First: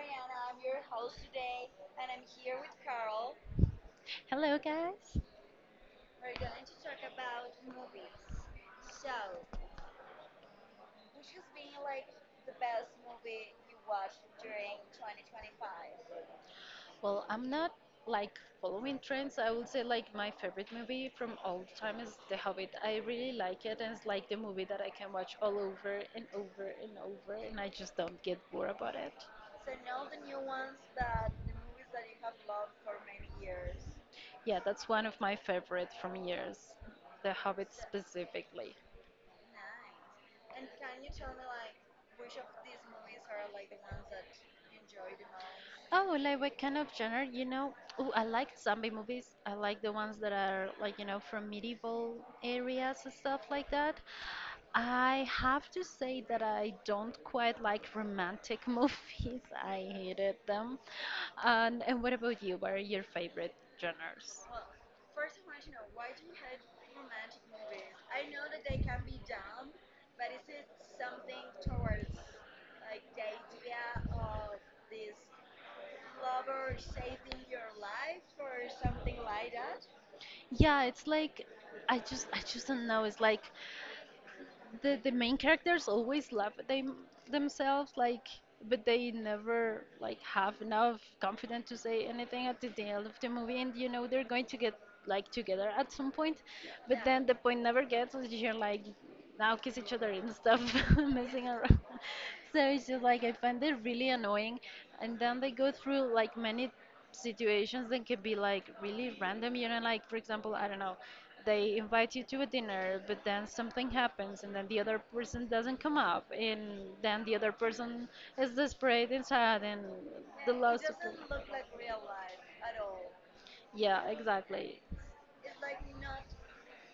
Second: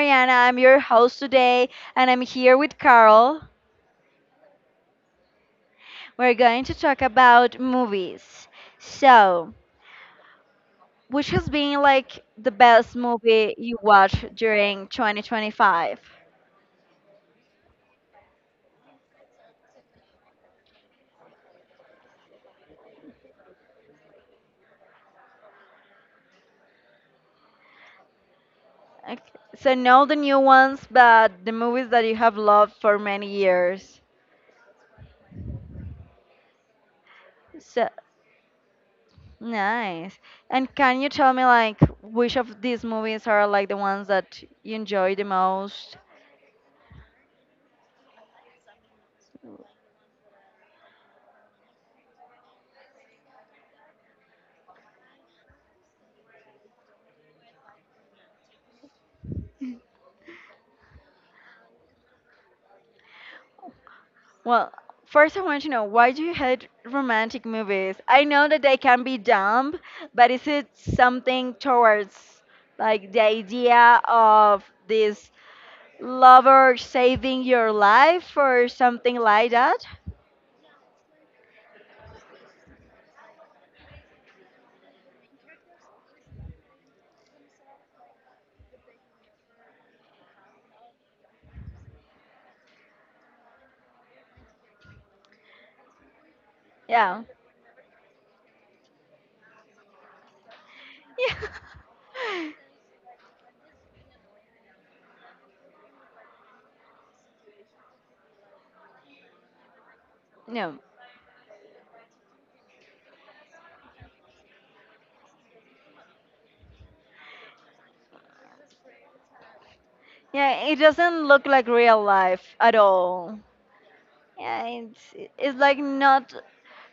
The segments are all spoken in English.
Mariana. I'm your host today and I'm here with Carl. Hello, guys. We're going to talk about movies. So, which has been like the best movie you watched during 2025? I'm not like following trends. I would say like my favorite movie from all time is The Hobbit. I really like it, and it's like the movie that I can watch all over and over and over, and I just don't get bored about it. Okay. So, not the new ones, but the movies that you have loved for many years. Yeah, that's one of my favorite from years, The Hobbit So, specifically. nice. And can you tell me like which of these movies are like the ones that you enjoy the most? Oh, like what kind of genre, you know? Oh, I like zombie movies. I like the ones that are like, you know, from medieval areas and stuff like that. I have to say that I don't quite like romantic movies. I hated them. And what about you? What are your favorite genres? Well, first I want to know why do you hate romantic movies? I know that they can be dumb, but is it something towards like the idea of this lover saving your life or something like that? Yeah, it's like I just don't know. It's like the main characters always love them themselves, like, but they never like have enough confidence to say anything at the end of the movie, and you know they're going to get like together at some point. But Yeah. then the point never gets, so you're like, now kiss each other and stuff, messing around. Yeah. So it's just like I find it really annoying. And then they go through like many situations that can be like really random. You know, like for example, I don't No. know, they invite you to a dinner, but then something happens, and then the other person doesn't come up, and then the other person is desperate and sad and the Yeah, it loss. doesn't look like real life at all. Yeah, Yeah, exactly. It's like not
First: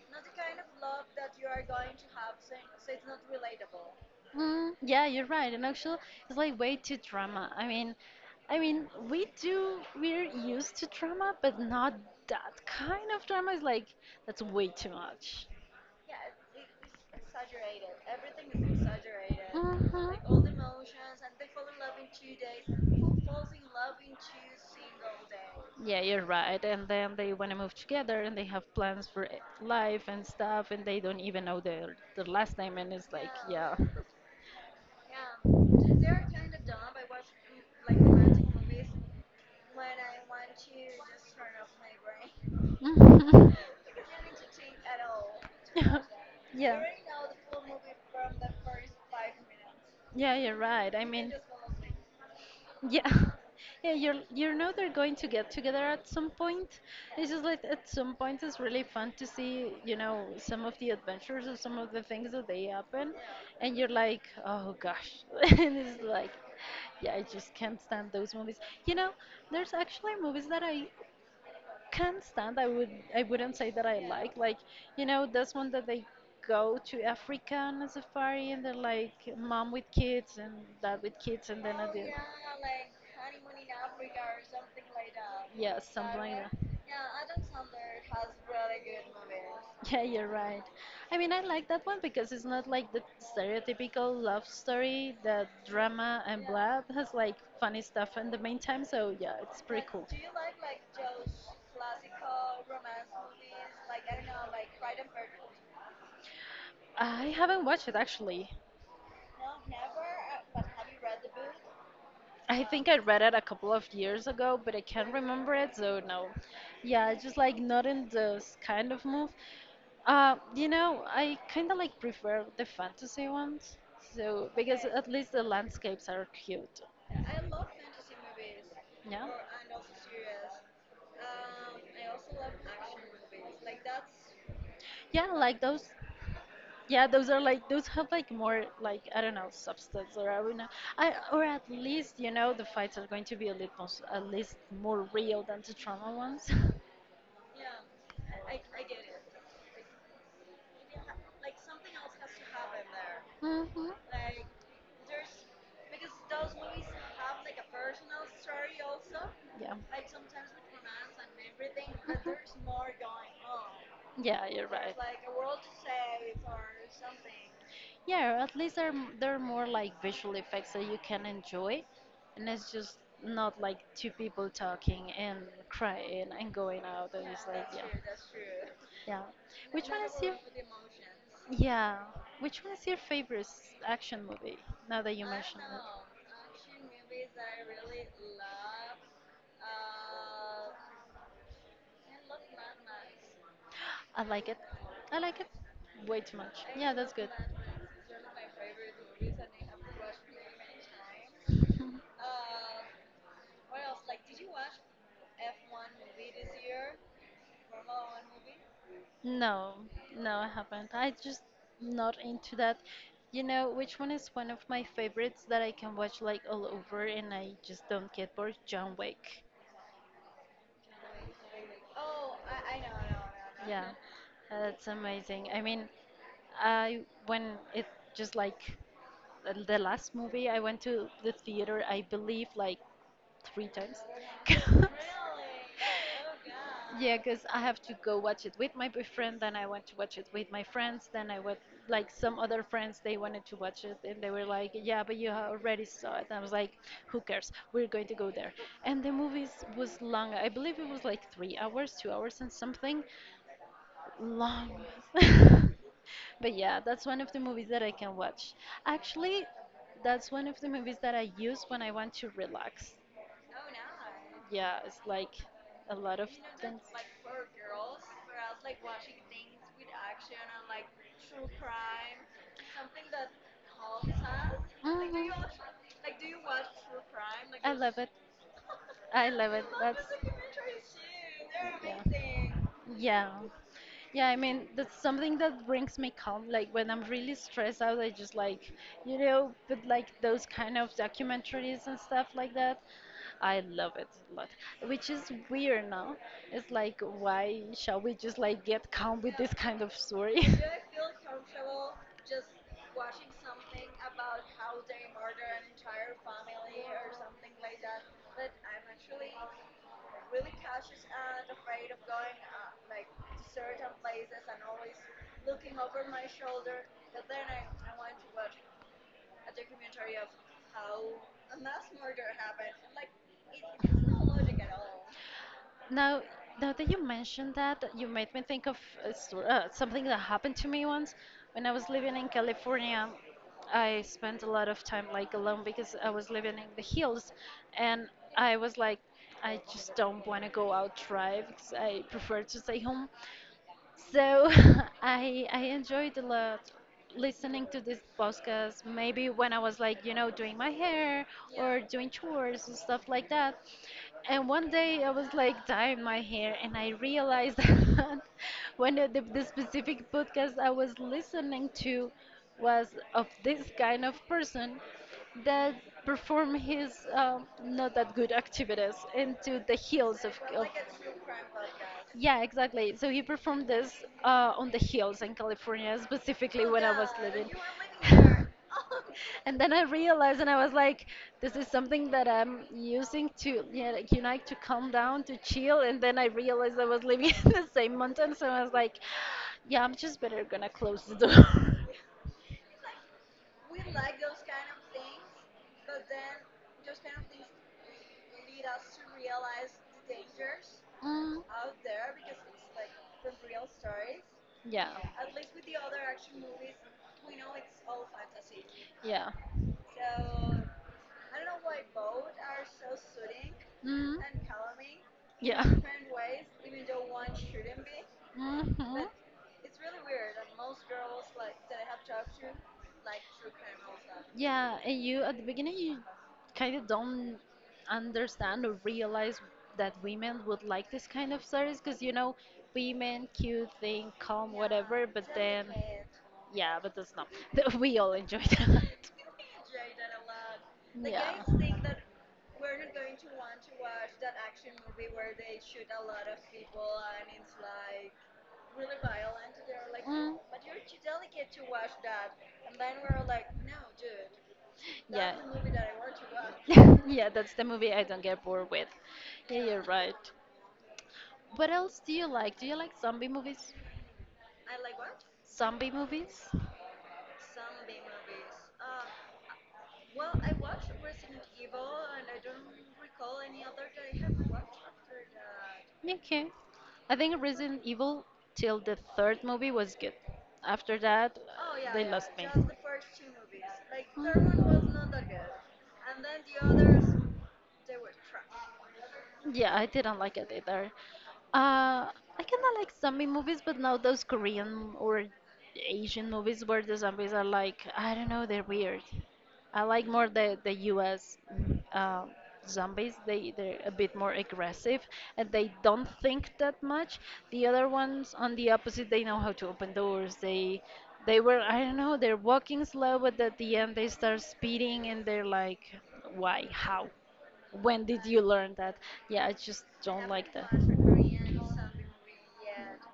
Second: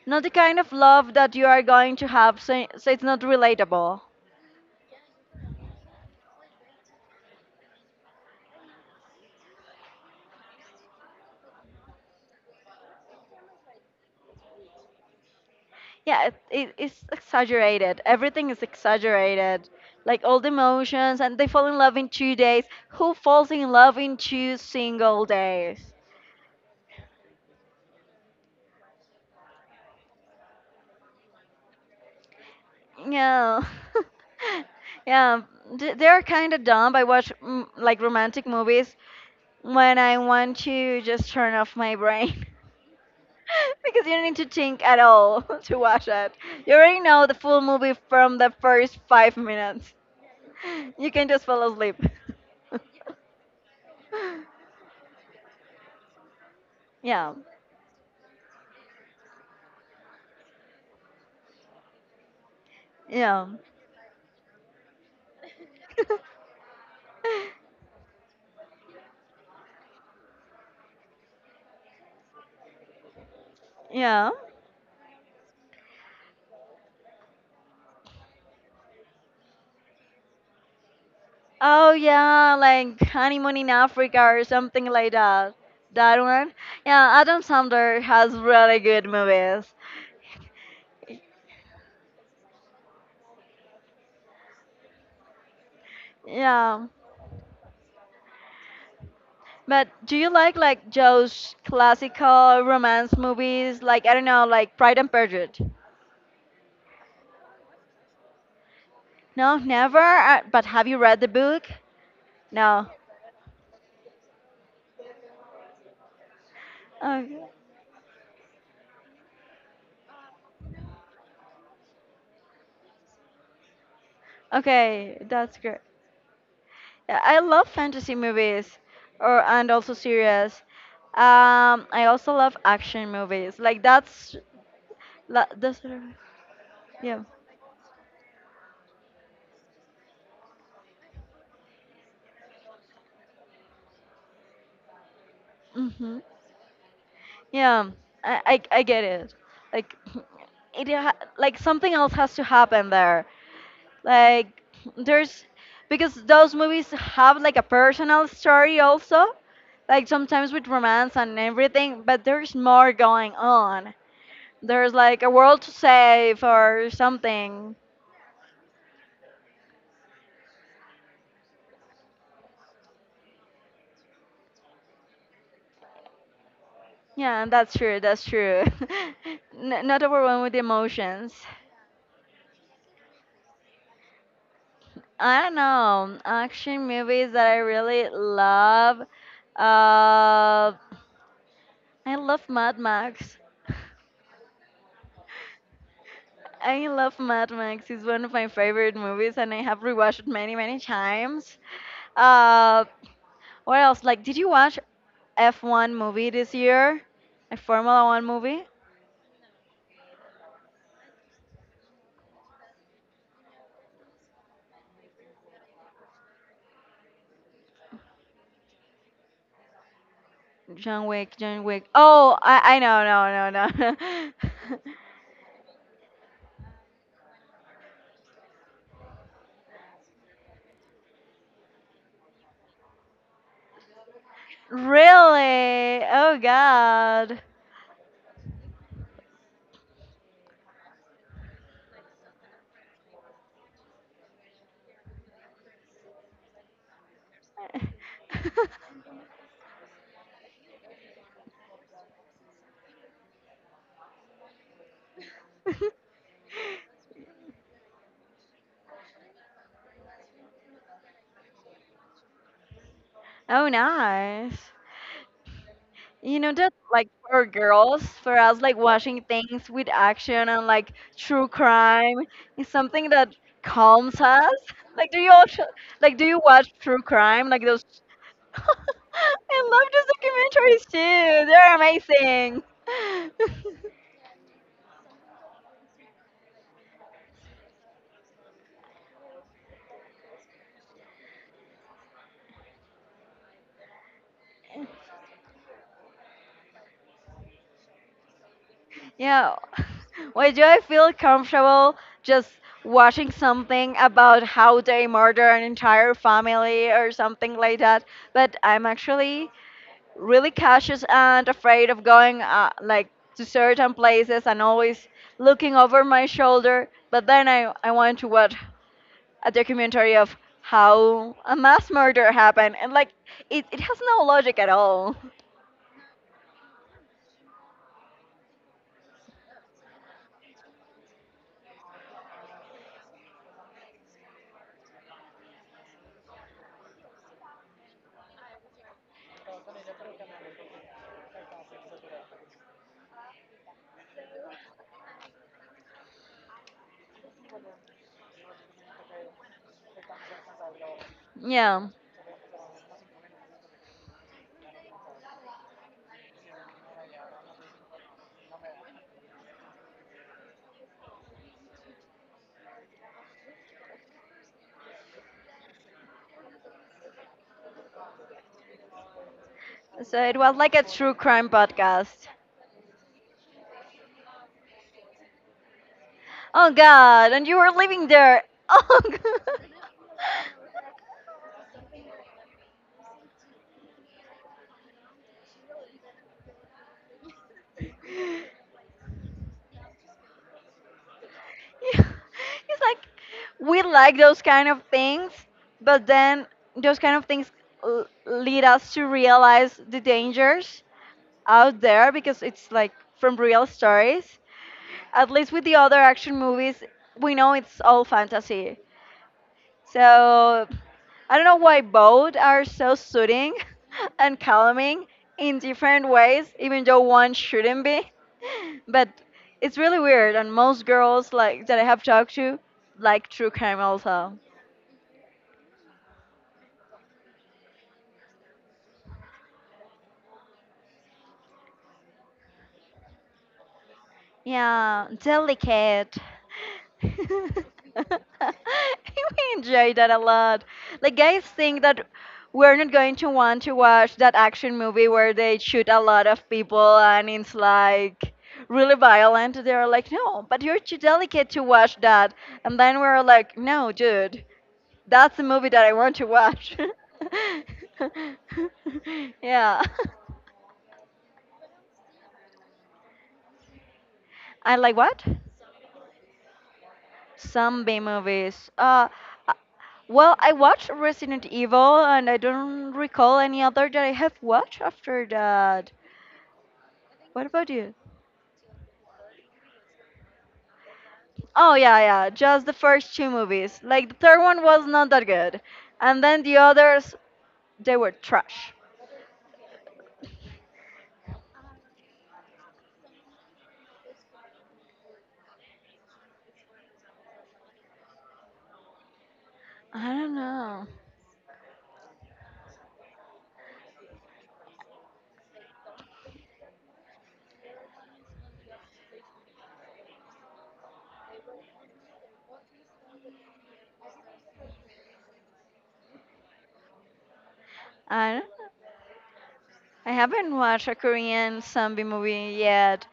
not the kind of love that you are going to have, so so it's not relatable. Mm, yeah, you're right. And actually, it's like way too drama. I mean, we're used to drama, but not that kind of drama. It's like, that's way too much. Yeah, it's exaggerated. Everything is exaggerated, like all the Mhm. emotions, and they fall in love in 2 days. Who falls in love in two single days? Yeah, you're right. And then they want to move together and they have plans for life and stuff, and they don't even know their last name. And it's like, Yeah. yeah. Yeah. They're kind of dumb. I watch, like, romantic movies when I want to just turn off my brain Mhm. because you don't need to think at all to watch it. You Yeah. already know the full movie from the first 5 minutes. Yeah, you're right. You can just fall asleep. yeah, yeah, you're you know they're going to get together at some point. It's Yeah. just like at some point it's really fun to see, you know, some of the adventures or some of the things that they happen, Yeah. and you're like, oh gosh, and it's like, yeah, I just can't stand those movies. You know, there's actually movies that I can't stand. I wouldn't say that I Yeah. Like, you know, this one that they go to Africa on a safari and they're like mom with kids and dad with kids Oh yeah, like honeymoon in Africa or something like that. yeah, something That like that. one. Yeah, Adam Sandler has really good movies. Yeah, you're right. I mean, I like that one because it's not like the stereotypical love story, the drama and blah. Yeah. It has like funny stuff in the meantime, so yeah, it's pretty But cool. do you like Joe's classical romance movies? Like I don't know, like Pride and Prejudice. I haven't watched it actually. No, never. But have you read the book? I No. think I read it a couple of years ago, but I can't remember it, so no. Yeah, just Okay. like not in this kind of move. You know, I kind of like prefer the fantasy ones, so because at Okay, least the that's great. landscapes are cute. Yeah, I love fantasy movies Yeah. or and also series. I also love action movies. Like that's Yeah, like that's those. Yeah, yeah. those are like those have like more like I don't know substance or I don't know, I or at least you know the fights are going to be a little at least more real than the trauma Mhm. ones. Yeah. I get it. Like like something else has to happen there. hmm Like there's because those movies have like a personal story also. Yeah, Like sometimes with romance and everything, but there's more going on. yeah, you're There's right. like a world to save or something. Yeah, at least they're they're more like visual effects that you can enjoy, and it's just not like two people talking and crying and going out, and Yeah, it's like that's yeah, true. That's true. yeah. Which one Not is your overwhelmed with emotions. yeah? Which one is your favorite action movie? Now that you I don't mentioned, know. Action movies that I really love. Uh, I love Mad Max. I like it. I like it way too much. I Yeah, that's love good. Mad Max. It's one of my favorite movies, and I have rewatched it many, many times. Uh, what else? Like, did you watch F1 movie this year? A Formula One movie? No, no, I haven't. I just not into that. You know, which one is one of my favorites that I can watch like all over and I just don't get bored? John Wick. John Wick, John Wick. Oh, I know, no, no, Yeah, no. that's amazing. I mean, I when it just like the last movie, I went to the theater, I believe, like three times. 'Cause- Really? Oh Yeah, God. because I have to go watch it with my boyfriend, then I went to watch it with my friends, then I went, like, some other friends, they wanted to watch it, and they were like, yeah, but you already saw it. And I was like, who cares? We're going to go there. And the movie was long. I believe it was like 3 hours, 2 hours and something. Long. But yeah, that's one of the movies that I can watch. Actually, that's one of the movies that I use when I want to relax. Oh, nice. Yeah, it's like a lot of You know that, things. like, for Mhm. girls, for us, like, watching things with action and, like, true crime is something that calms us. Like, do you also, like, do you watch true crime? Like, I those. love it. I love I it. love That's those documentaries too. They're yeah. amazing. Yeah. Yeah, I mean, that's something that brings me calm. Like when I'm really stressed out, I just like, you know, put like those kind of documentaries and stuff like that. I love it a lot, which is weird now. It's like, why shall we just like get calm with this Yeah. kind of story? Why do I feel comfortable just watching something about how they murder an entire family or something like that? But I'm actually really cautious and afraid of going like to certain places, and always looking over my shoulder. But then I want to watch a documentary of how a mass murder happened, and like it has no logic at all. Now, now that you mentioned that, you made me think of a something that happened to me once when I was living in California. I spent a lot of time like alone because I was living in the hills, and I was like, I just don't want to go out drive 'cause I prefer to stay home. So I enjoyed a lot listening to this podcast. Maybe when I was like, you know, doing my hair or Yeah. doing chores and stuff like that. And one day I was like dyeing my hair, and I realized that when the specific podcast I was listening to was of this kind of person that perform his not that good activities into the So heels it was of like a true crime podcast. yeah, exactly. So he performed this on the hills in California, specifically Oh when I was God, and living. you were living there. Oh And God. then I realized, and I was like, this is something that I'm using to, yeah, like, you know, like, to calm down, to chill. And then I realized I was living in the Yeah. same mountain, so I was like, yeah, I'm just better gonna close the door. It's like we like those kind of things, but then those kind of things lead us to realize the dangers Mm, out there, because it's like from real stories. yeah, At least with the other action movies, we know it's all fantasy. yeah, So I don't know why both are so soothing mm, and calming in yeah. different ways, even though one shouldn't be. hmm But it's really weird, and most girls like that I have talked to like True Crime also. Yeah, and you at the beginning you kind of don't understand or realize that women would like this kind of stories because you know women cute thing calm whatever Yeah, but then delicate. yeah but that's not We we all enjoy that, enjoy that a lot. Like yeah. guys think that we're not going to want to watch that action movie where they shoot a lot of people and it's like really violent. They're like, Mm. no, but you're too delicate to watch that. And then we're like, no, dude, that's the movie that I want to watch. Yeah. Yeah, that's the movie I don't get bored with. Yeah, you're Yeah. right. What else do you like? Do you like zombie movies? I like what? Zombie movies? Some B movies. Uh, well, I watched Resident Evil, and I don't recall any other that I have watched after that. Okay. I think What about Resident you? Evil till the third movie was good. After that, Oh yeah, they lost yeah, me. just the first two movies. Like the third one was not that good, and then the others Mm. they were trash. Yeah, I didn't like it either. I kind of like zombie movies, but now those Korean or Asian movies where the zombies are like, I don't know, they're weird. I I like more don't the know. US uh, zombies. They're a bit more aggressive and they don't think that much. The other ones, on the opposite, they know how to open doors. They were I don't know, they're walking slow, but at the end they start speeding and they're like, why, how? When did I you don't, learn that? Yeah, I just I don't like haven't that. watched a Korean zombie movie yet.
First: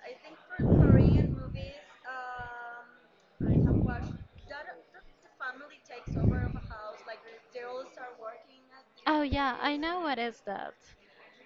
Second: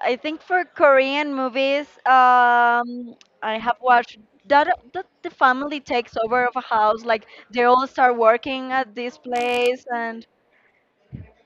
I think for Korean movies, I have watched that the family takes over of a house, like they all start working at this Oh yeah, I place, know what and is that.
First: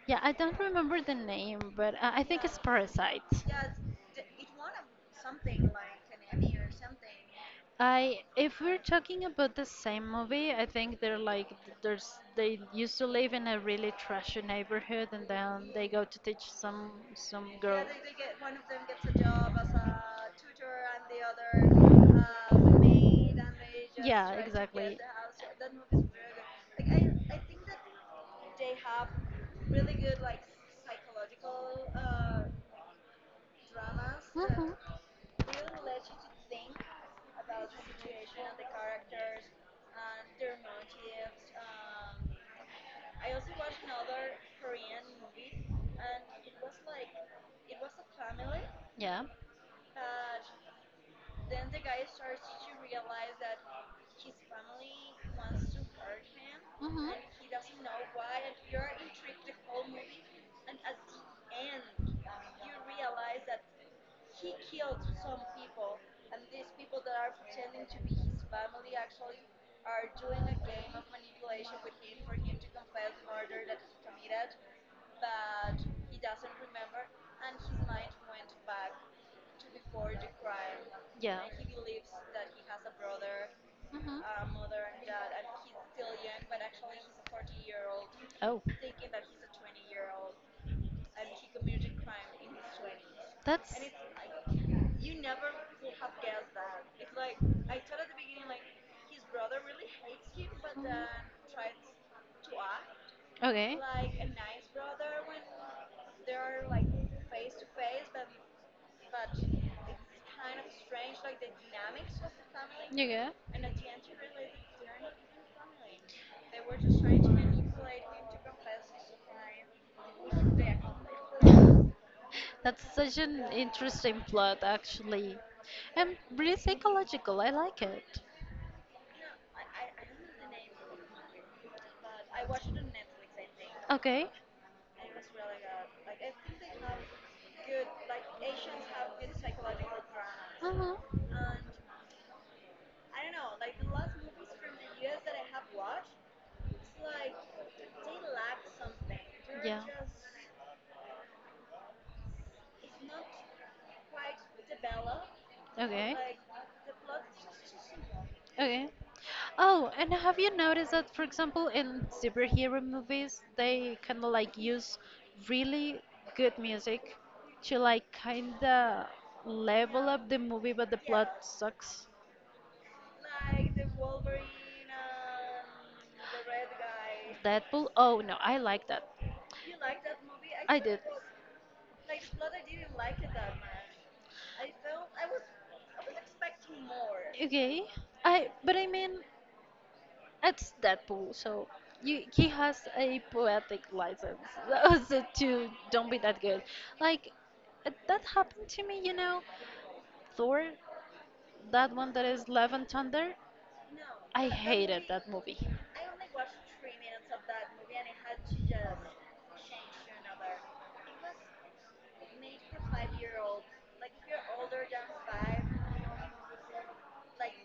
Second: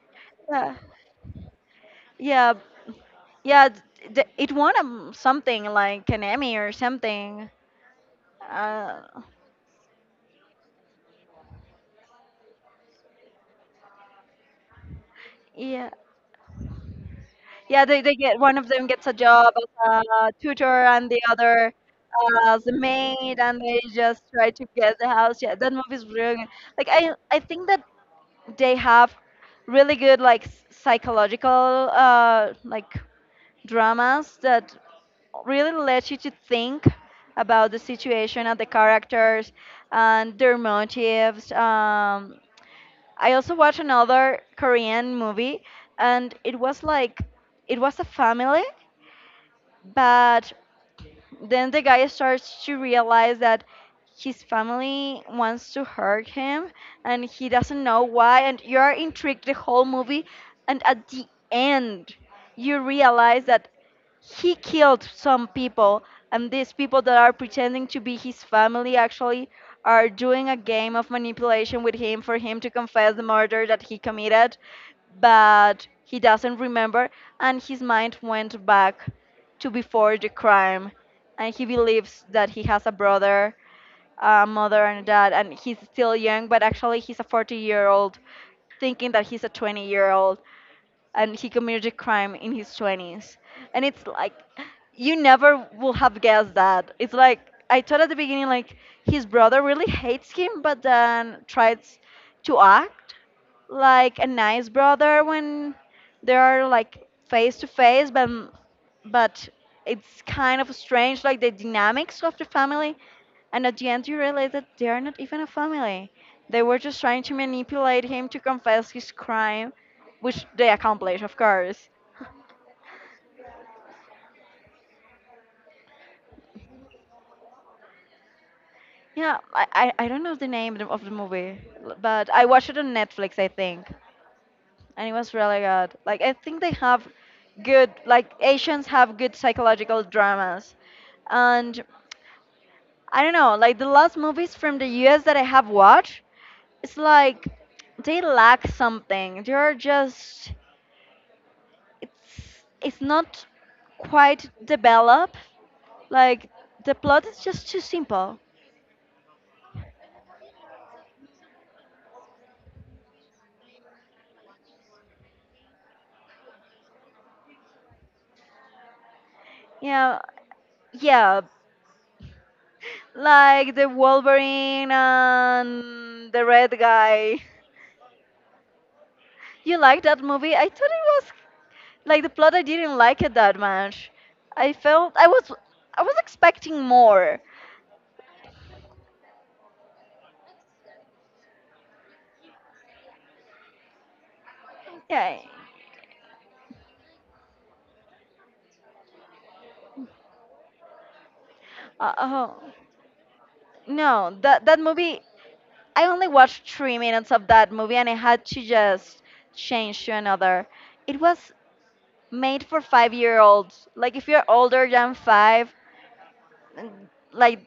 Yeah, I don't yeah, remember the name, but I think yeah, it's Parasite. yeah. It won something like an Emmy or something. I if we're Uh, talking about the same movie, I think they're like th- there's they used to live in a really trashy neighborhood and then they yeah, go to teach some yeah. girl. They get One of them gets a job as a tutor, and the other as a maid, and they just Yeah, try to get exactly. the house. Yeah, that movie's really good. Like I think that they have really good like psychological like dramas Mhm. that really let you to think about the situation of the characters and their motives. I also watched another Korean movie, and it was like it was a family, Yeah. but then the guy starts to realize that his family wants to hurt him Mhm. and he doesn't know why. And you're intrigued the whole movie. And at the end, you realize that he killed some people, and these people that are pretending to be his family actually are doing a game of manipulation with him for him to confess the murder that he committed, but he doesn't remember, and his mind went back to before the crime, and he believes that he has a brother, Mhm. a mother and a dad, and he's still young, but actually he's a 40-year-old Oh. thinking that he's a 20-year old, and he committed a crime in his 20s. That's And it's like, you never will have guessed that. It's like, I thought at the beginning, like, his brother really hates him, but then tries to act okay. like a nice brother when they are like face to face, but but it's kind of strange, like the dynamics of the family. Yeah, And at the end, you realize that they are not even a family. They were just trying to manipulate him to confess his crime, which they accomplished, of course. that's such an interesting plot, actually, and really psychological. I like Yeah, I don't know the name of the movie, but I watched it on it. Netflix, I think. Okay. And it was really good. Like, I think they have good, like, Asians have good psychological dramas. Uh-huh. And I don't know, like, the last movies from the US that I have watched, it's like they lack something. They're Yeah. just it's it's not quite developed. Okay. Like the plot is just too simple. Okay. Oh, and have you noticed that, for example, in superhero movies, they kind of like use really good music to like kind of level Yeah, up the movie, but the plot yeah. sucks? Like the Wolverine and the red guy. Deadpool? Oh no, I like that. You like that movie? I thought I did. it was like the plot. I didn't like it that much. I felt I was expecting more. Okay. I mean it's Deadpool, so you, he has a poetic license. So Yeah. to don't be that good. Like that happened to me, you know. Thor, that one that is Oh Love and Thunder. no, I that hated movie that movie. I only watched 3 minutes of that movie and I had to just change to another. It was made for 5 year olds. Like, if you're older than five, like,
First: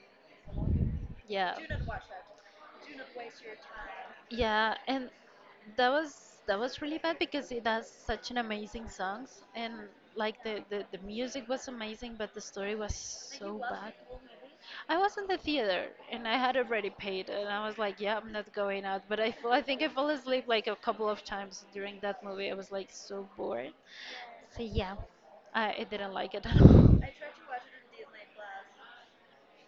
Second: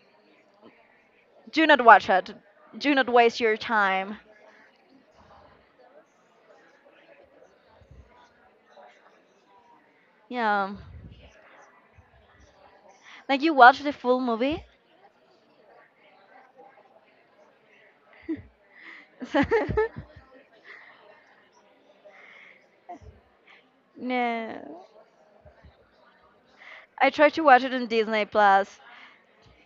Yeah. do not watch it. Do not waste your time. Yeah, and that was really bad because it has such an amazing songs and like Yeah. The music was amazing but the story was Like, you so watch bad. the full movie? I was in the theater and I had already paid and I was like, yeah, I'm not going out. But I fell, I think I fell asleep like a couple of times during that movie. I was like so bored. So No. yeah, I didn't like it at all. I tried to watch it on Disney Plus.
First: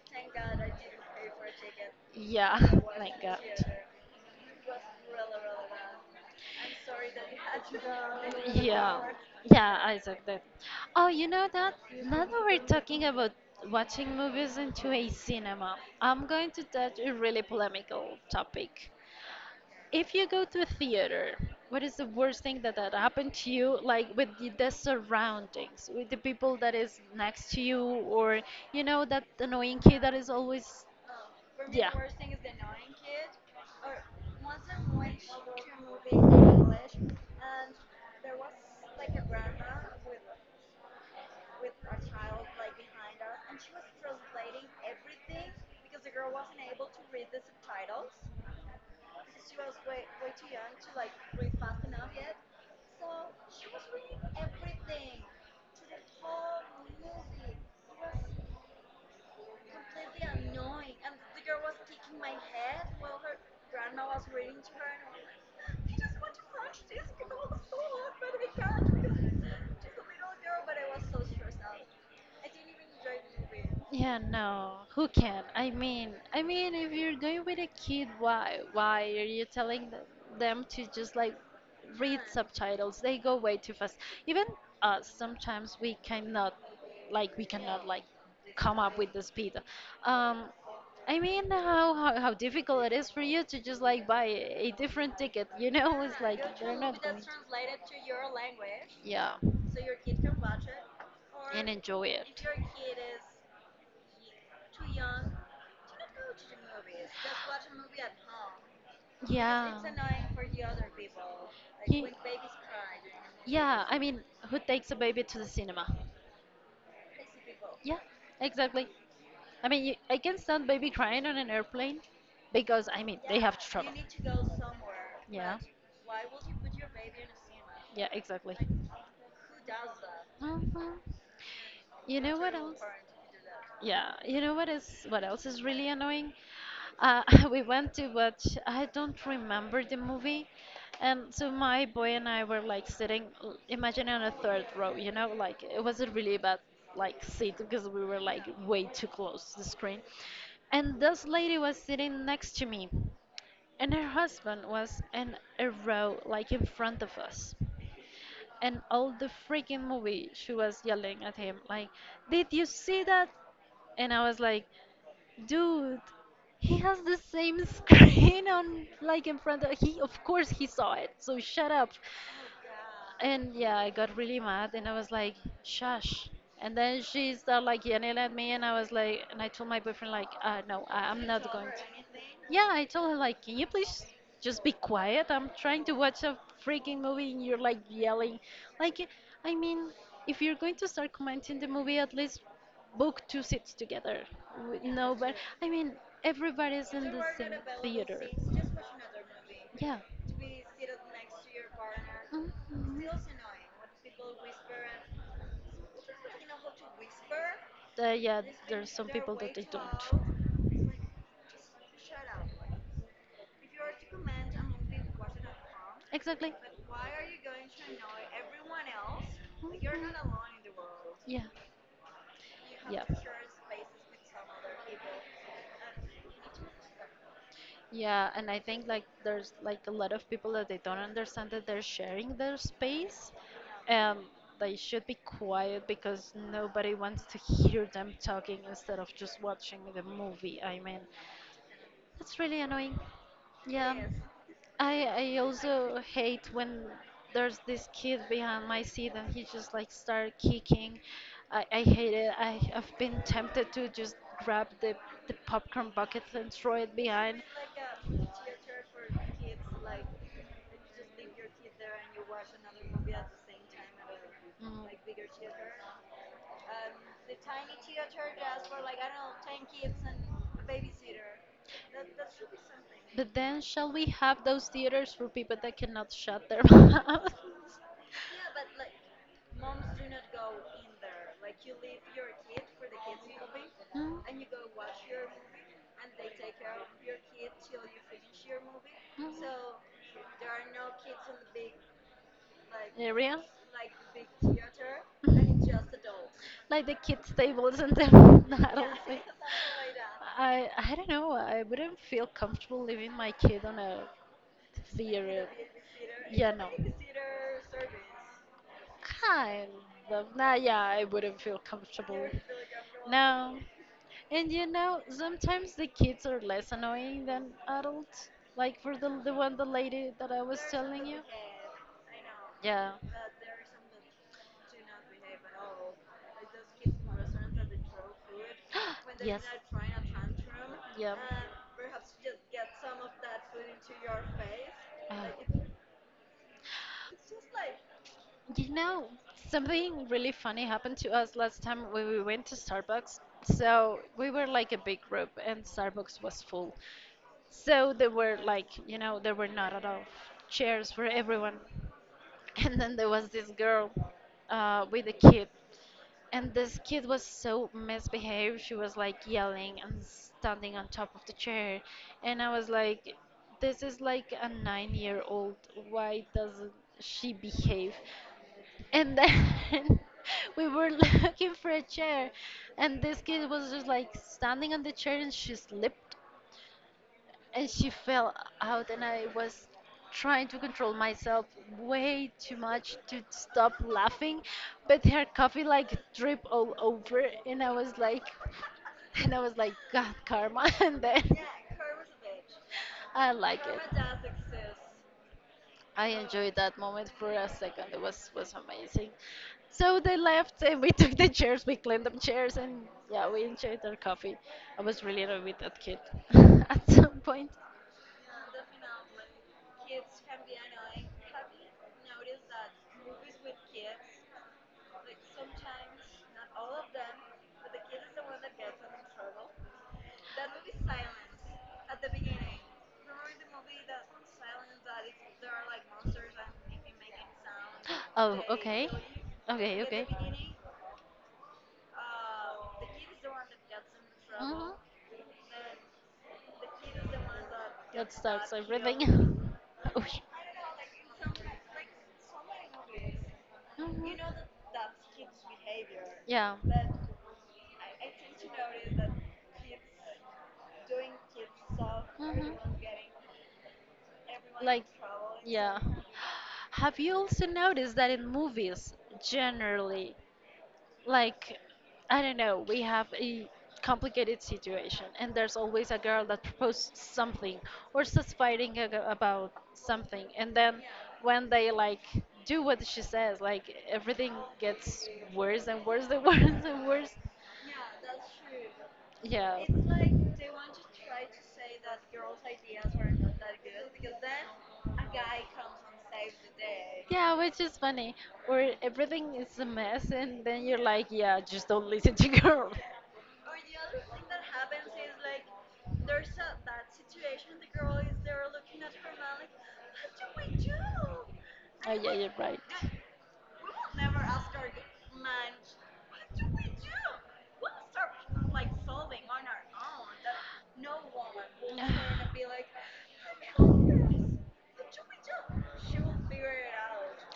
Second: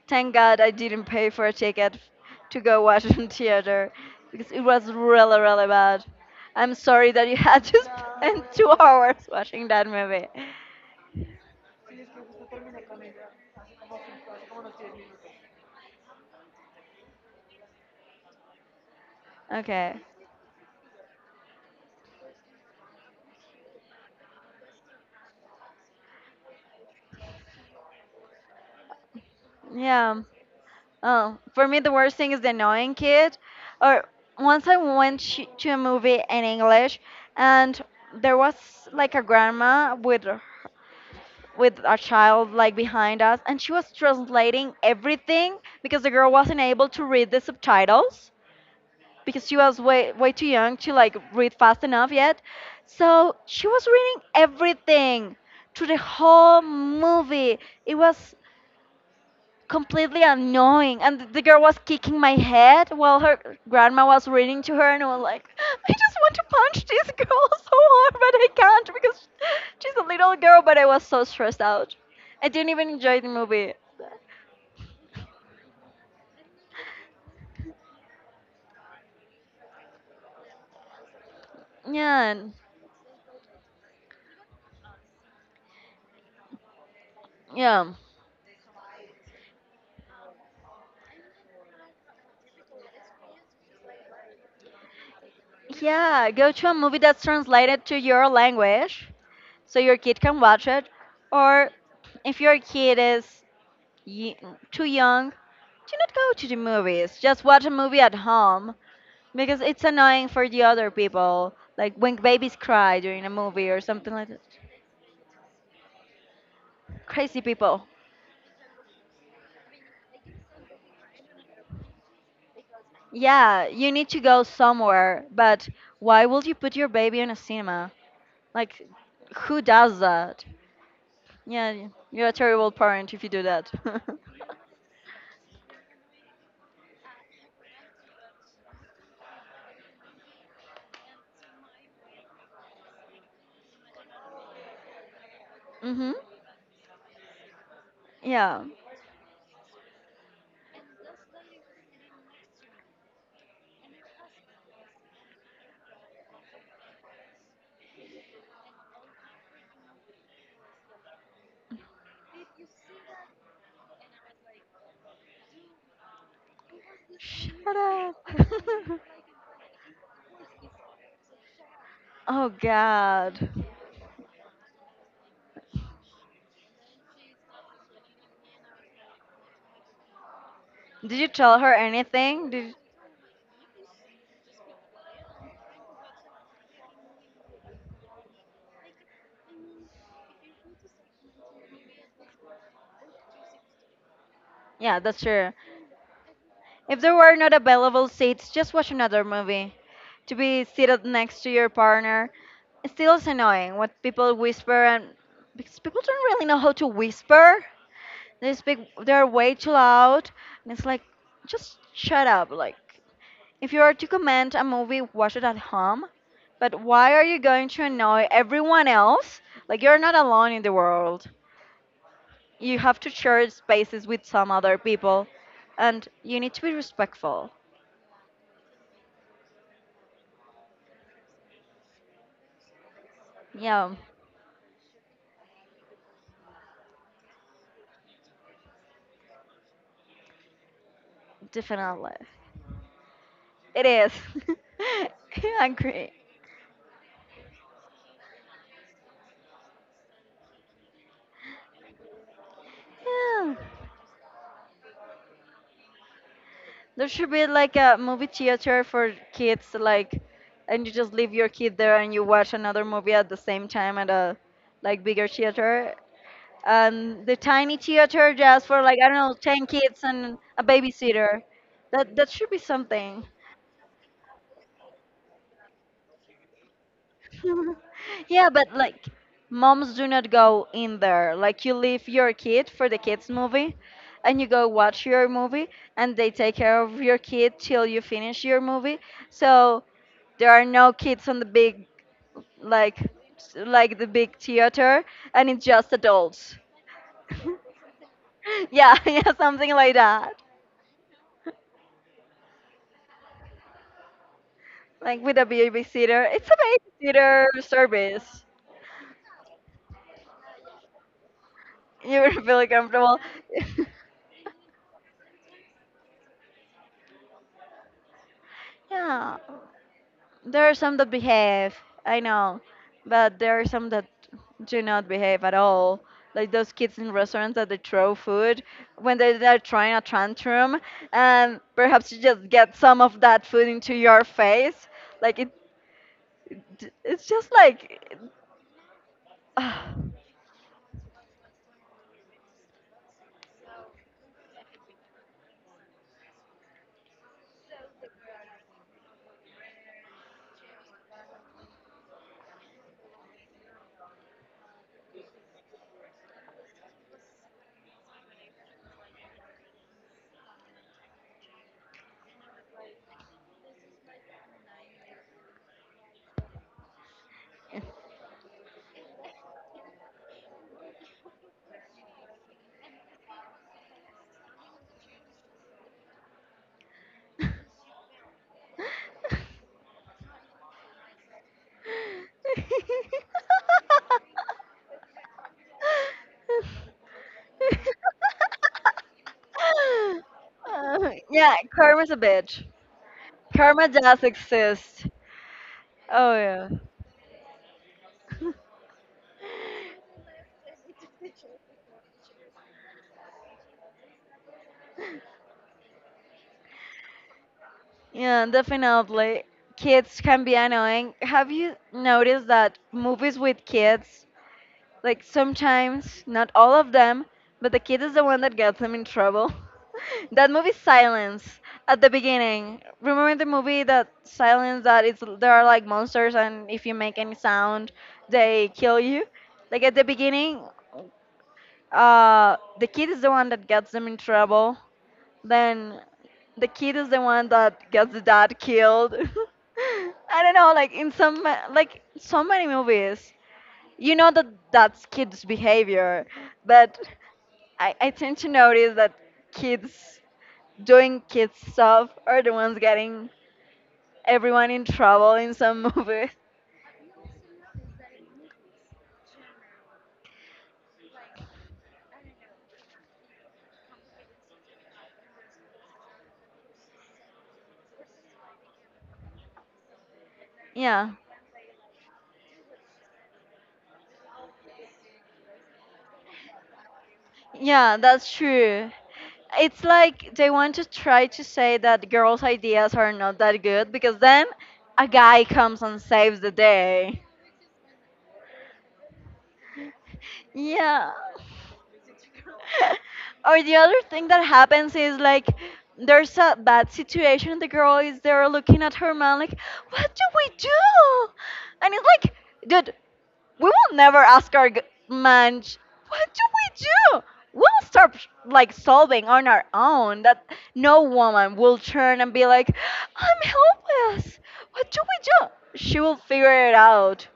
Thank God I didn't pay for a ticket Yeah, to go watch my in God. theater, because it was really, really bad. I'm sorry that you had to spend two Yeah, hours watching yeah, that I said movie. that. Oh, you know that? Now that we're talking about watching movies into a cinema, I'm going to touch a really polemical topic. Okay. If you go to a theater, what is the worst thing that, that happened to you, like with the surroundings, with the people that is next to you, or you know that annoying kid that Yeah. is always, Oh, for me, yeah. the worst thing is the annoying kid. Or once I went to a movie in English, and there was like a grandma with with a child like behind us, and she was translating everything because the girl wasn't able to read the subtitles, because she was way way too young to like read fast enough yet. So she was reading everything through the whole movie. It was completely annoying, and the girl was kicking my head while her grandma was reading to her, and I was like, I just want to punch this girl so hard, but I can't because she's a little girl. But I was so stressed out. I didn't even enjoy the movie. Yeah, no. Who can? I mean, if you're going with a kid, why? Why are you telling them to just like read Yeah, and- subtitles? They go way too fast. Even us, sometimes we cannot yeah. like come up with the speed. Um, I mean, how, how difficult it is for you to just like buy a different ticket, you know? It's Yeah, like go to a you're movie not. that's translated to your language Yeah. so your kid can watch it. And Or enjoy if if it. your kid is y- too young, do not go to the movies. Just watch a movie at home, because Yeah. it's annoying for the other people. Like Ye- when babies cry during a movie or Yeah, I something mean, like that. who takes a baby to the cinema? Crazy people. Yeah, exactly. I mean, you, I can stand baby crying on an airplane because, I mean, they have to Yeah, travel. you need to go somewhere, Yeah, but why would you put your baby in a cinema? yeah, exactly. Like, who does that? Uh-huh. Yeah, You you're a know what terrible else? parent if you do that. Yeah, you know what is what else is really annoying? Uh, we went to watch, I don't remember the movie. And so my boy and I were like sitting, imagine on a third row, you know, like it was a Mhm. really bad like seat because we were like Yeah. way too close to the screen. And this lady was sitting next to me, and her husband was in a row like in front of us. And all the freaking movie, she was yelling at him like, "Did you see that?" And I was like, dude, he has the Shut same up. screen on, like in front of he. Of course, he saw it. So shut up. Oh God. And yeah, I got really mad, and I was like, shush. And then she started like yelling at me, and I was like, and I told my boyfriend like, no, Did I'm you not. tell her anything? Did Yeah, you- I told her like, can you please just be quiet? I'm trying to watch a freaking movie and you're like yelling. Like, I mean, if you're going to start commenting the movie, at least book two seats together. Yeah, No, that's but true. I mean, everybody's If in there this were not available theater. seats, just watch another movie. Yeah. To be seated next to your partner, it still is Mhm. annoying what people whisper and because people don't really know how to whisper. Yeah, They speak, there's some they're people. way too loud, and it's like, just shut up. Like, if you are to comment a movie, watch it at home. Exactly. But why are you going to annoy everyone else? Like, you're not Mhm. alone in the world. Yeah. You have Yeah. to share spaces with some other people. And you need to be respectful. Yeah, and I think like there's like a lot of people that they don't understand that they're sharing their space Yeah, and they should be quiet because nobody wants to hear them talking instead of just watching the movie. I mean, definitely. that's really annoying. It Yeah, yes. is. I I also agree. hate when there's this kid behind my seat and he just like start kicking. I hate it. I've been Yeah. tempted to just grab the popcorn bucket and throw it There should behind. be like a Mm. movie theater for kids, like, and you just leave your kid there and you watch another movie at the same time at a like bigger theater. The tiny theater just for like I don't know, 10 kids and a babysitter. That should be something. But then shall we have those theaters for people that cannot shut their mouth? Yeah, but like moms do not go in there. Like you leave your kid for the kids movie, and you go Oh. watch your movie, and they take care of your kid till you finish your movie. Oh. So there are no kids on the big like Area? Like the big theater, and it's just adults. Like the kids tables and the battles. Yeah, yeah, Like, something like that. I don't know. I wouldn't feel comfortable leaving my kid on a Like with a theater. babysitter. It's Yeah, no. a babysitter service. Kind of. Nah, yeah, I wouldn't feel comfortable. You're really comfortable. No. And you know, sometimes the kids are less annoying than adults. Like for the Yeah, one the lady that I was there are some telling that you. behave. I know, Yeah. but there are some that do not behave at all. Like those kids in restaurants that they throw food when Yes. they're trying a tantrum, Yeah. and perhaps you just get some of that food into your face. Ah. Like it, it's just like. You know, something really funny happened to us last time when we went to Starbucks. So we were like a big group and Starbucks was full. So there were like, you know, there were not at all chairs for everyone. And then there was this girl with a kid. And this kid was so misbehaved. She was like yelling and standing on top of the chair. And I was like, this is like a 9-year old. Why doesn't she behave? And then we were looking for a chair and this kid was just like standing on the chair and she slipped and she fell out and I was trying to control myself way too much to stop laughing but her coffee like dripped all over and I was like and I was like, god, karma. And then yeah, karma's a bitch. I like it Karma does exist. I Oh enjoyed yeah. that moment for a second. It was amazing. So they left and we took the chairs, we cleaned them chairs and yeah, we enjoyed our coffee. I was really annoyed with that kid at some point. Yeah, definitely. Kids can be annoying. Have you noticed that movies with kids, like sometimes, not all of them, but the kid is the one that gets them in trouble. That movie Silence at the beginning. Remember the movie that Silence that it's there are like monsters and if you make any sound, Oh, they okay. kill you. Okay, Like at the okay. beginning, the kid is the one that gets them in Mhm. trouble. Then the kid is the one that That gets the stops dad killed. everything. oh, sh- I don't know, like in some like so many movies. You know Mhm. that that's kids' behavior, yeah. but I tend to notice that kids doing kids stuff are the ones Mhm. getting everyone Like, in trouble in yeah. some movies. Have you also noticed that in movies, generally, like I don't know, we have a complicated situation, and there's always a girl that proposes something or starts fighting about something, and then Yeah, when they like do what she says, like everything gets worse and worse and worse and worse. yeah, that's true. Yeah. It's like they want to try to say that girls' ideas are not that good because then a guy comes and saves the day. Yeah, which is funny. Where everything is a mess, and then you're like, Yeah. yeah, just don't listen to girl. Or the other thing that happens is like there's a bad situation and the girl is there looking at her man like what do we do, Oh and it's yeah, you're like right. dude, we will never ask our man what do we do, we'll start like solving on our own. That no woman will turn and be like I'm helpless, what do we do, she will figure it out.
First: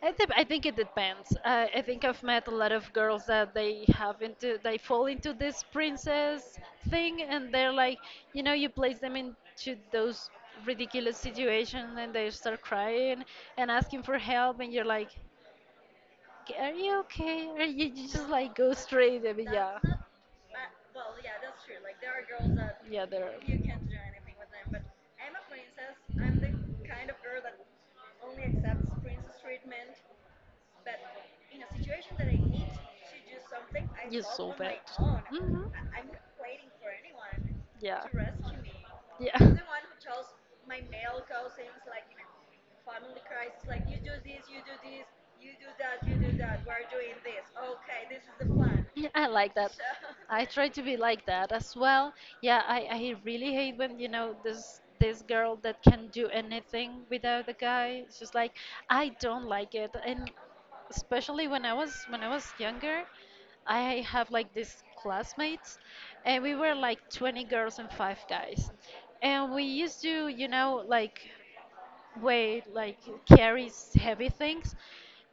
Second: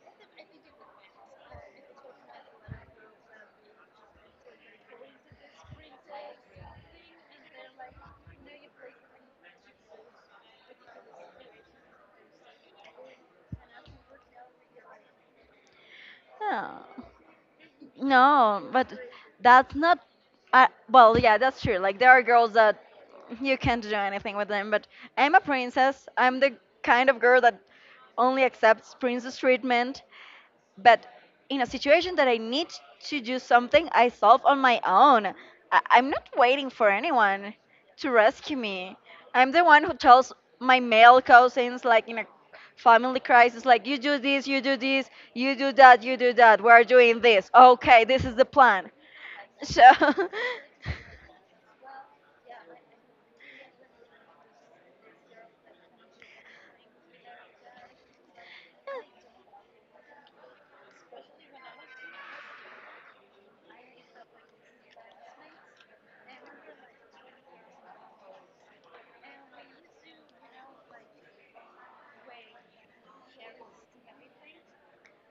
I think it depends. I think I've met a lot of girls that they have into they fall into this princess thing, and they're like, you know, you place them into those ridiculous situations, and they start crying and asking for help, and you're like, are Yeah. you okay? Or you just like No, go but straight? I mean, that's yeah. not. Well, yeah, that's true. Like there are girls that Yeah, there. Are. you can't do anything with them, but I'm a princess. I'm the kind of girl that only accepts princess treatment, but in a situation that I need to do something, I You're solve so on bad. my own. Hmm. I'm not waiting for anyone Yeah. to rescue me. I'm the one who tells my male cousins, like in a family crisis, like you do this, you do this, you do that, you do that. We're doing this. Yeah. Okay, this is the plan. Yeah, I like that. So, I try to be like that as well. Yeah, I really hate when, you know, this girl that can do anything without a guy. It's just like I don't like it. And especially when I was younger, I have like these classmates and we were like 20 girls and 5 guys. And we used to, you know, like weight, like carries heavy things.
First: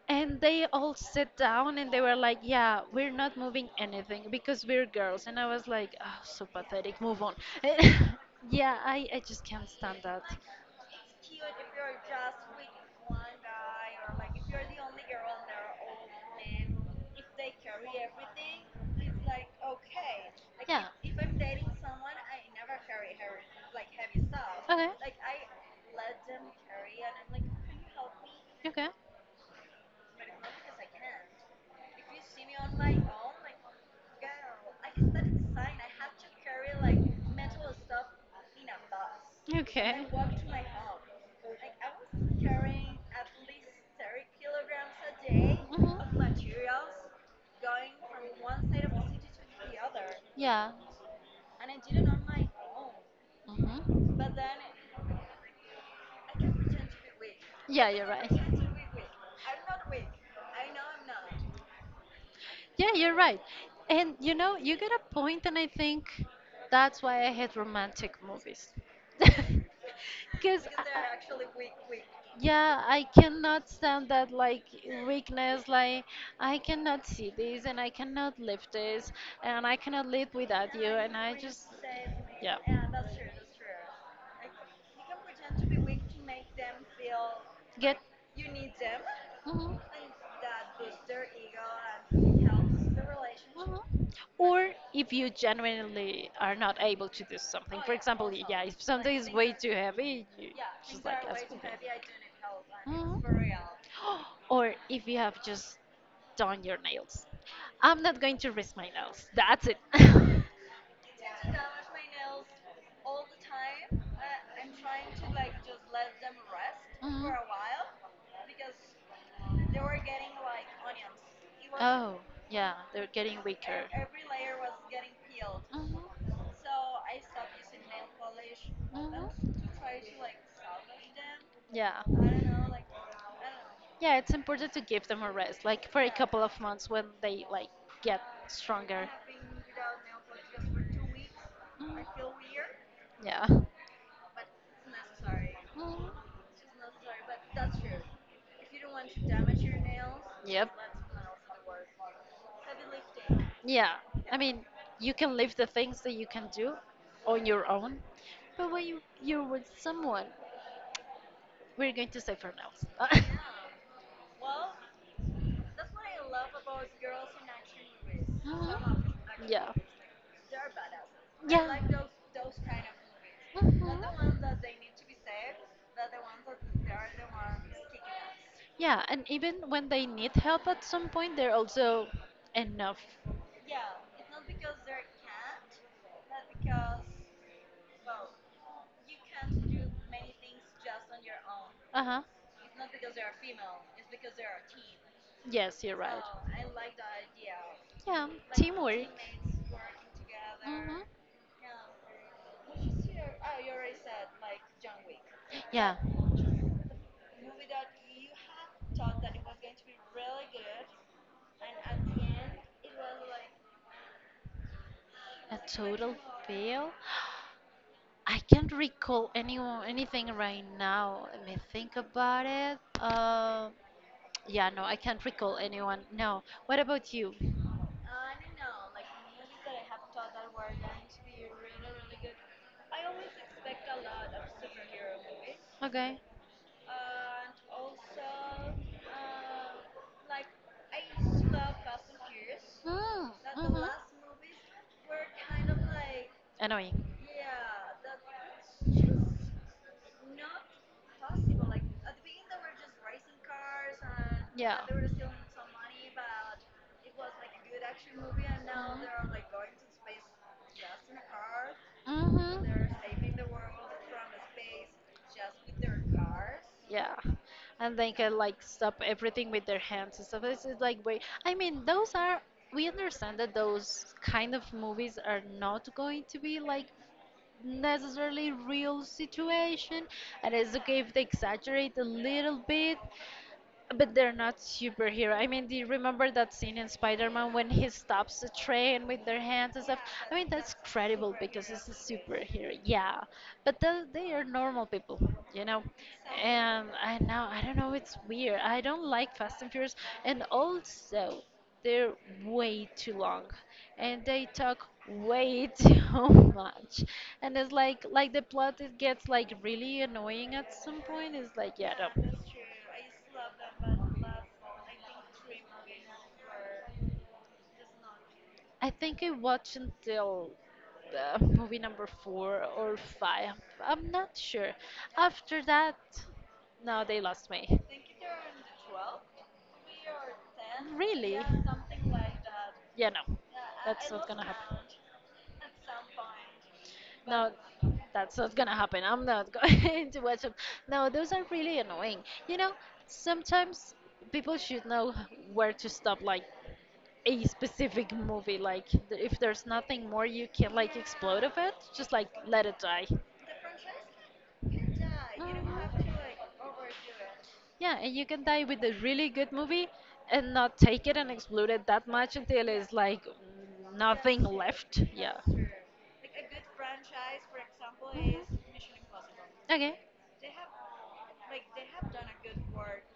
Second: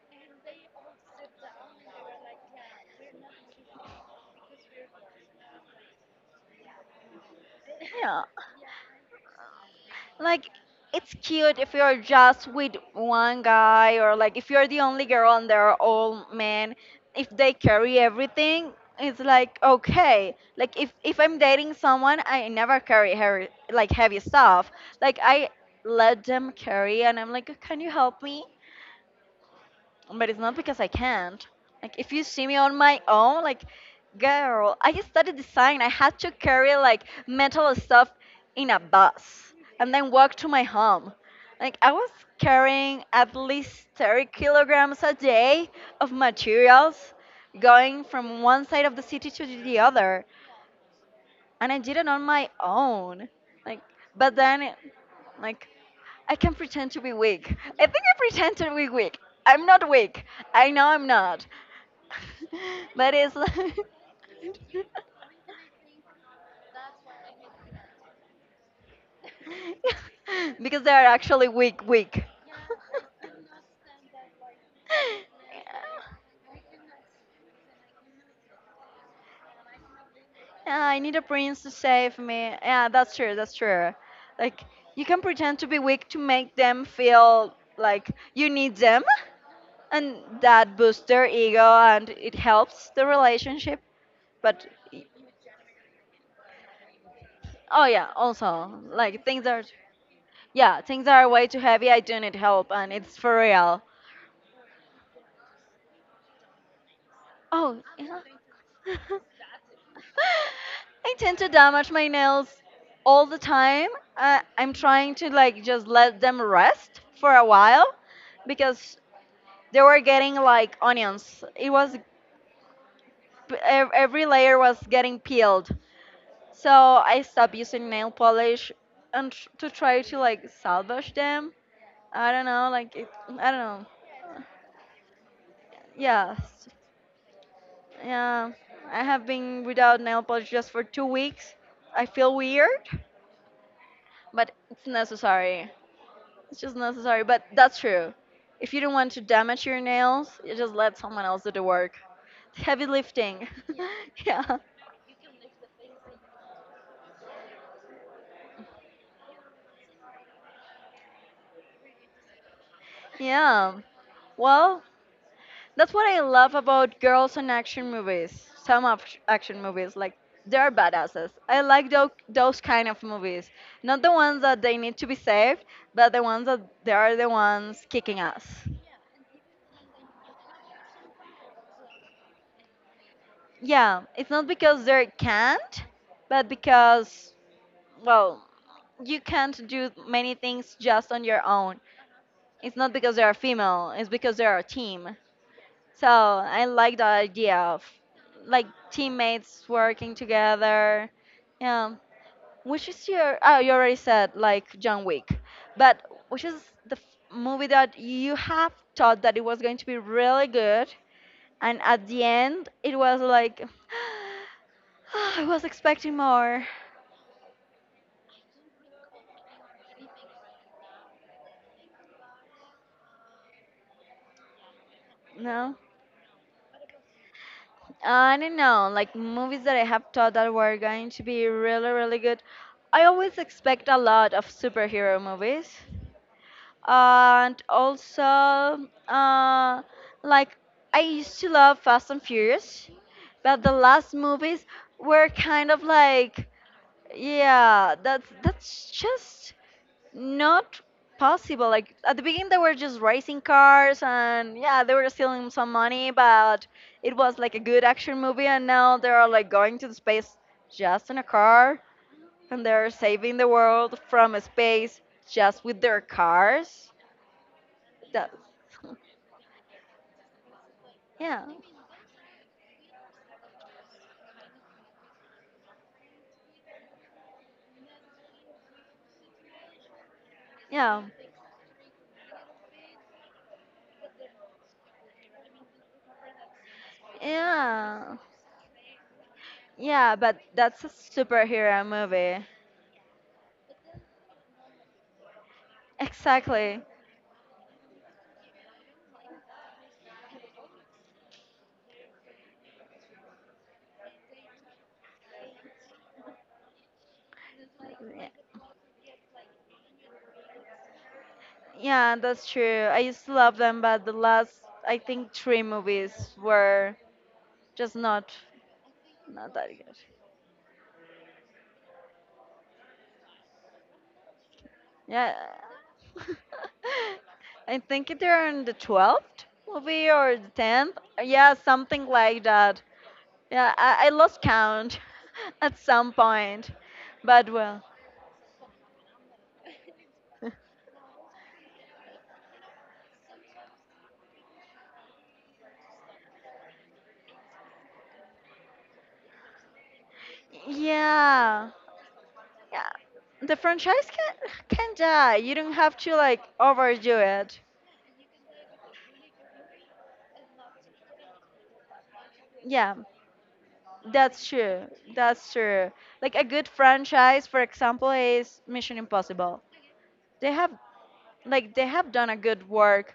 And they all sit down and they were like, yeah, we're not moving anything because we're girls. And I was like, oh, so pathetic, move on. yeah. Yeah, I just can't stand that. Like it's cute if you're just with one guy or like if you're the only girl and they're all men, if they carry everything, it's like okay. Like Yeah. If I'm dating someone I never carry heavy like heavy stuff. Like I let them carry and I'm like, can you help me? Okay. Okay. But it's not because I can't. Like if you see me on my own, like girl, I studied design. I had to carry like metal stuff in a bus and Okay. then walk to my Mhm. home. Like I was carrying at least 30 kilograms a day of materials going from one side of the city to the other, Yeah. and I did it on my own. Like, Mhm. but then, like, I can pretend to be weak. I Yeah, think you're I right. pretend to be weak. I'm not weak. I know I'm not. Yeah, But you're it's right. like, And you know, you get a point, and I think that's why I hate romantic movies. Because, because they are actually weak, weak. yeah, I cannot stand that like weakness. Like, I cannot see this, and I cannot live this, and I cannot live without Yeah, you. I need And a I prince just, to save me. yeah. Yeah, that's true. That's true. Like you can pretend to be weak to make them feel Get. like you need them, Mhm. and that boosts their ego and it helps Mhm. the relationship. But Or if you genuinely are not able to do something, oh for yeah, example, yeah, also if something like is things way are. too heavy, you Yeah, just things like are way ask for too help. heavy. I do need help, and it's for Mhm. real. Or if you have just done your nails, Oh, I'm yeah. not going to risk my nails. That's it. I tend to damage my nails all the time. I'm trying to like just let them rest Mhm. for a while because they were getting like onions. It was Yeah, they're getting weaker. Every layer was getting Peeled. peeled. Mhm. So I stopped using nail polish Mhm. and to try to like salvage them. Yeah. I don't know, like it, I don't know. Yeah, it's important to give them a rest, like for a yeah, couple of Yes. months when they like get I Yeah, I stronger. have been without nail polish just for 2 weeks. I feel weird, Yeah. but it's necessary. Mhm. It's just necessary, but that's true. If you don't want to damage your nails, you just let someone else do the work. It's heavy lifting. Yeah, I Yeah. mean, you can live the things that you can do on your own, but when you're with someone, we're going to say for now. Yeah. Well, that's what I love about girls in action movies. Some of Mhm. action Yeah. movies, like they're badasses. Yeah. I like Mhm. those kind of movies, not the ones that they need to be saved, but the ones that they are the ones kicking ass. Yeah, and even when they need help at some point, they're also enough. Yeah, it's not because they can't, but because well, you can't do many things just on your own. Uh huh. It's not because they are female. It's because they are a team. Yes, you're So right. I like the idea of Yeah, like teamwork. teammates working Mhm. together. Yeah. Which is your? Oh, you already said like John Wick, Yeah, but which is the movie that you have thought that it was going to be really good, and at the end it was like I a was expecting total more. fail. I can't recall anyone anything right now. Let me think about it. Yeah, no, I can't recall No, anyone. No. What about you? I don't know. Like movies that I have thought that were going to be really, really good. I always expect a lot of superhero movies. Okay. And also uh, like I used to love Fast and Furious, Hmm. but the Mhm. last movies were kind of like, Annoying. yeah, that's just not possible. Like at the beginning they were just racing cars and Yeah. yeah, they were stealing some money, but it was like a good action movie and now they are like going to the space just in a car, Mhm. and they're saving the world from space just with their cars. Yeah. And they That, can like stop everything with their hands and stuff. This is like way yeah, I mean, those are we understand that those kind of movies are not going to be like necessarily real situation and it's okay yeah, if they exaggerate a little bit. But they're not superhero. I mean, do you remember that scene in Spider-Man when he yeah, stops the train with their hands and stuff? yeah. I But mean, that's that's a credible because superhero it's a movie. superhero. Yeah, but they are normal people, you know. Exactly. And I know I don't know. It's weird. I don't like Fast and Furious. And also, they're way too long and they talk way too much and it's Yeah, like the plot it gets like really annoying at some point it's like yeah yeah, no that's true. I used to love them, but the last, I think, 3 movies were just not, I think I not that watched good. until movie number four or five I'm not sure Yeah. after that no they lost me. I think they're in the 12th movie or the 10th. Really? Yeah, something like that. Yeah, no. Yeah, I, That's I not lost gonna happen. count at some point. But No, well. that's not gonna happen. I'm not going to watch them. No, those are really annoying. You know, sometimes people should know where to stop, like a specific movie. Like, if there's nothing more you can, like, explode of Yeah. it, just, like, let it Yeah. die. The franchise can die. You don't have Mhm. to like overdo it. Yeah, and you can die with a really good movie and not take it and explode it that much until it's Yeah. like nothing That's true. left. Yeah. That's true. Like a good franchise, for example, Mhm. is Mission Impossible. Okay. They have like they have done a good work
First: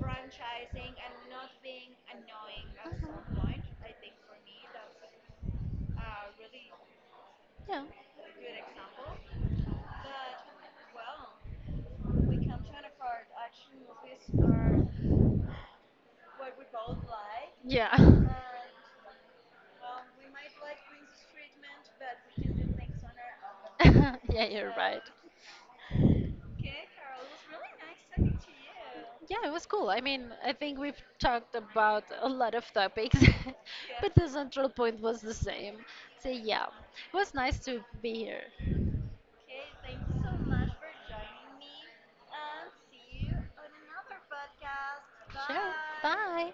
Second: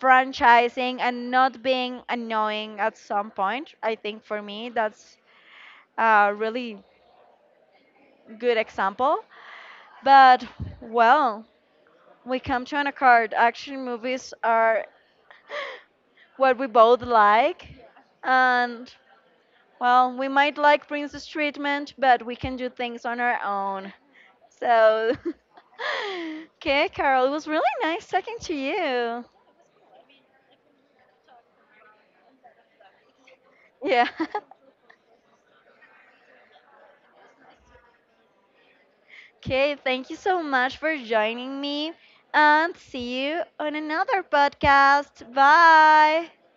franchising and not being annoying at some point. I think for me that's a really Mhm. good example. But well, we come to an accord. Action movies are what we both like. Yeah. And well, we might like Prince's treatment, but we can do things on our own. Yeah. yeah, you're right. So, okay, Carol, it was really nice talking to you. Yeah, it was cool. I mean, I think we've talked about a lot of topics, Yeah. but the central point was the same. So, yeah, it was nice to be here. Okay, thank you so much for joining me and see you on another podcast. Sure, Bye. bye.